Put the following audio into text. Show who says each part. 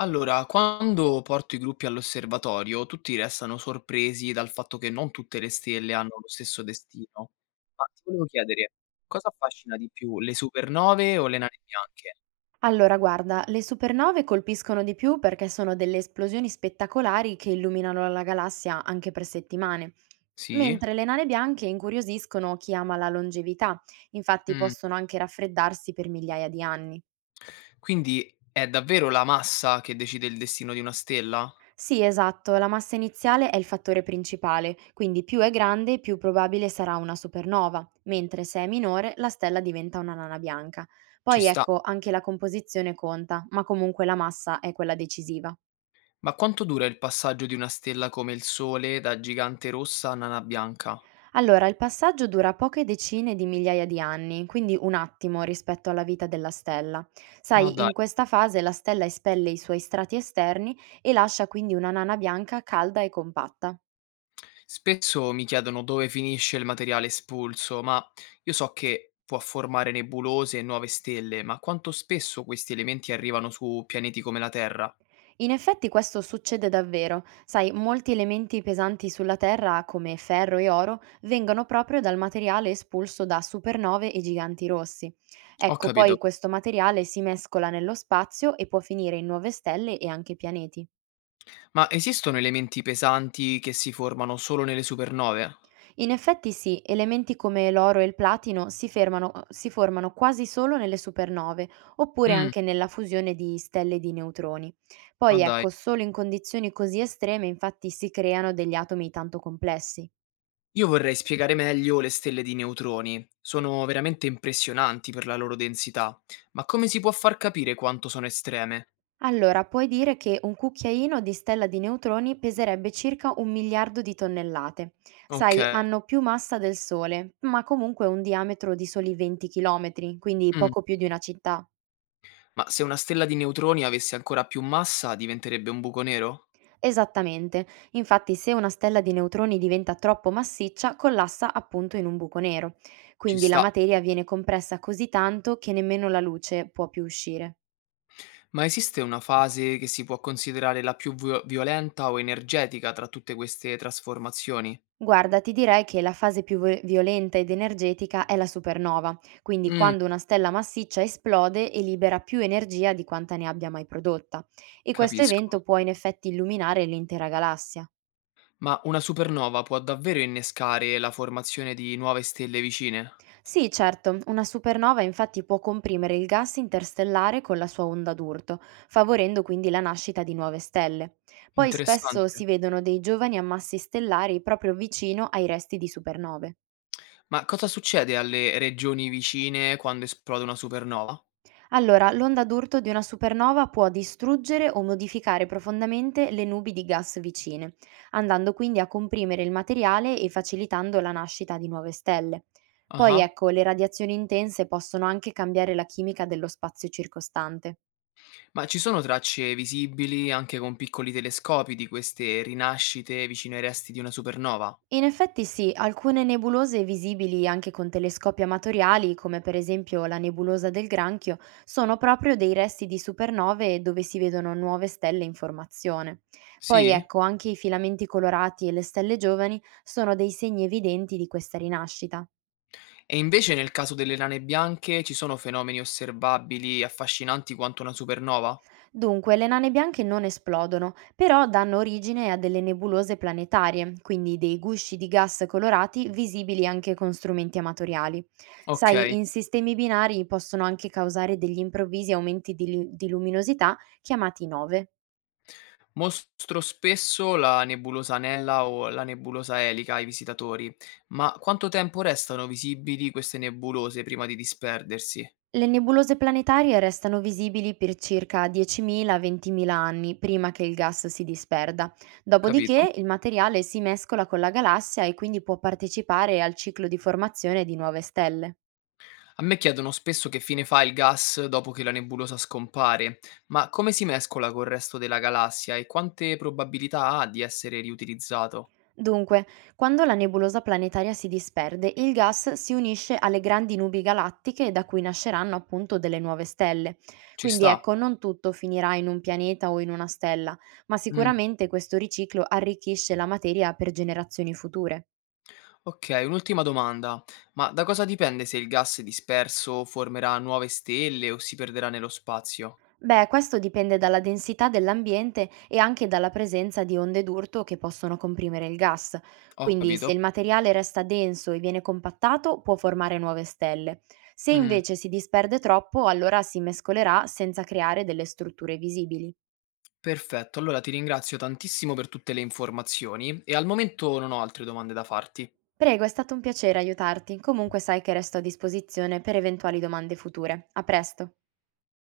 Speaker 1: Allora, quando porto i gruppi all'osservatorio, tutti restano sorpresi dal fatto che non tutte le stelle hanno lo stesso destino. Ma ti volevo chiedere, cosa affascina di più, le supernove o le nane bianche?
Speaker 2: Allora, guarda, le supernove colpiscono di più perché sono delle esplosioni spettacolari che illuminano la galassia anche per settimane,
Speaker 1: Sì?
Speaker 2: mentre le nane bianche incuriosiscono chi ama la longevità, infatti
Speaker 1: Mm.
Speaker 2: possono anche raffreddarsi per migliaia di anni.
Speaker 1: Quindi è davvero la massa che decide il destino di una stella?
Speaker 2: Sì, esatto, la massa iniziale è il fattore principale, quindi più è grande, più probabile sarà una supernova, mentre se è minore, la stella diventa una nana bianca.
Speaker 1: Ci
Speaker 2: Poi
Speaker 1: sta.
Speaker 2: ecco, anche la composizione conta, ma comunque la massa è quella decisiva.
Speaker 1: Ma quanto dura il passaggio di una stella come il Sole da gigante rossa a nana bianca?
Speaker 2: Allora, il passaggio dura poche decine di migliaia di anni, quindi un attimo rispetto alla vita della stella.
Speaker 1: Ma
Speaker 2: Sai, in
Speaker 1: dai.
Speaker 2: questa fase la stella espelle i suoi strati esterni e lascia quindi una nana bianca calda e compatta.
Speaker 1: Spesso mi chiedono dove finisce il materiale espulso, ma io so che può formare nebulose e nuove stelle, ma quanto spesso questi elementi arrivano su pianeti come la Terra?
Speaker 2: In effetti questo succede davvero, sai, molti elementi pesanti sulla Terra, come ferro e oro, vengono proprio dal materiale espulso da supernove e giganti rossi.
Speaker 1: Ho
Speaker 2: Ecco,
Speaker 1: capito.
Speaker 2: poi questo materiale si mescola nello spazio e può finire in nuove stelle e anche pianeti.
Speaker 1: Ma esistono elementi pesanti che si formano solo nelle supernove?
Speaker 2: In effetti sì, elementi come l'oro e il platino si formano quasi solo nelle supernove, oppure
Speaker 1: Mm,
Speaker 2: anche nella fusione di stelle di neutroni.
Speaker 1: ma
Speaker 2: Poi
Speaker 1: dai.
Speaker 2: ecco, solo in condizioni così estreme infatti si creano degli atomi tanto complessi.
Speaker 1: Io vorrei spiegare meglio le stelle di neutroni. Sono veramente impressionanti per la loro densità, ma come si può far capire quanto sono estreme?
Speaker 2: Allora, puoi dire che un cucchiaino di stella di neutroni peserebbe circa un miliardo di tonnellate. Sai,
Speaker 1: Ok.
Speaker 2: hanno più massa del Sole, ma comunque un diametro di soli 20 km, quindi
Speaker 1: Mm.
Speaker 2: poco più di una città.
Speaker 1: Ma se una stella di neutroni avesse ancora più massa, diventerebbe un buco nero?
Speaker 2: Esattamente, infatti se una stella di neutroni diventa troppo massiccia collassa appunto in un buco nero,
Speaker 1: Ci
Speaker 2: quindi la
Speaker 1: sta.
Speaker 2: materia viene compressa così tanto che nemmeno la luce può più uscire.
Speaker 1: Ma esiste una fase che si può considerare la più violenta o energetica tra tutte queste trasformazioni?
Speaker 2: Guarda, ti direi che la fase più violenta ed energetica è la supernova, quindi
Speaker 1: Mm,
Speaker 2: quando una stella massiccia esplode e libera più energia di quanta ne abbia mai prodotta, e questo evento
Speaker 1: capisco.
Speaker 2: può in effetti illuminare l'intera galassia.
Speaker 1: Ma una supernova può davvero innescare la formazione di nuove stelle vicine?
Speaker 2: Sì, certo, una supernova infatti può comprimere il gas interstellare con la sua onda d'urto, favorendo quindi la nascita di nuove stelle. Poi spesso
Speaker 1: Interessante.
Speaker 2: si vedono dei giovani ammassi stellari proprio vicino ai resti di supernove.
Speaker 1: Ma cosa succede alle regioni vicine quando esplode una supernova?
Speaker 2: Allora, l'onda d'urto di una supernova può distruggere o modificare profondamente le nubi di gas vicine, andando quindi a comprimere il materiale e facilitando la nascita di nuove stelle. Poi
Speaker 1: Ah.
Speaker 2: ecco, le radiazioni intense possono anche cambiare la chimica dello spazio circostante.
Speaker 1: Ma ci sono tracce visibili, anche con piccoli telescopi, di queste rinascite vicino ai resti di una supernova?
Speaker 2: In effetti sì, alcune nebulose visibili anche con telescopi amatoriali, come per esempio la nebulosa del Granchio, sono proprio dei resti di supernove dove si vedono nuove stelle in formazione. Poi
Speaker 1: Sì?
Speaker 2: ecco, anche i filamenti colorati e le stelle giovani sono dei segni evidenti di questa rinascita.
Speaker 1: E invece nel caso delle rane bianche ci sono fenomeni osservabili affascinanti quanto una supernova?
Speaker 2: Dunque, le nane bianche non esplodono, però danno origine a delle nebulose planetarie, quindi dei gusci di gas colorati visibili anche con strumenti amatoriali.
Speaker 1: Ok,
Speaker 2: Sai, in sistemi binari possono anche causare degli improvvisi aumenti di, di luminosità chiamati nove.
Speaker 1: mostro spesso la nebulosa anella o la nebulosa elica ai visitatori, ma quanto tempo restano visibili queste nebulose prima di disperdersi?
Speaker 2: Le nebulose planetarie restano visibili per circa 10.000-20.000 anni prima che il gas si disperda.
Speaker 1: Capito?
Speaker 2: Dopodiché il materiale si mescola con la galassia e quindi può partecipare al ciclo di formazione di nuove stelle.
Speaker 1: A me chiedono spesso che fine fa il gas dopo che la nebulosa scompare, ma come si mescola col resto della galassia e quante probabilità ha di essere riutilizzato?
Speaker 2: Dunque, quando la nebulosa planetaria si disperde, il gas si unisce alle grandi nubi galattiche da cui nasceranno appunto delle nuove stelle.
Speaker 1: Ci
Speaker 2: Quindi
Speaker 1: sta.
Speaker 2: ecco, non tutto finirà in un pianeta o in una stella, ma
Speaker 1: Mm,
Speaker 2: sicuramente questo riciclo arricchisce la materia per generazioni future.
Speaker 1: ok, un'ultima domanda. Ma da cosa dipende se il gas disperso formerà nuove stelle o si perderà nello spazio?
Speaker 2: Beh, questo dipende dalla densità dell'ambiente e anche dalla presenza di onde d'urto che possono comprimere il gas.
Speaker 1: Ho
Speaker 2: Quindi, se
Speaker 1: capito.
Speaker 2: il materiale resta denso e viene compattato, può formare nuove stelle. Se
Speaker 1: Mm,
Speaker 2: invece si disperde troppo, allora si mescolerà senza creare delle strutture visibili.
Speaker 1: perfetto, allora ti ringrazio tantissimo per tutte le informazioni e al momento non ho altre domande da farti.
Speaker 2: Prego, è stato un piacere aiutarti. Comunque sai che resto a disposizione per eventuali domande future. A presto.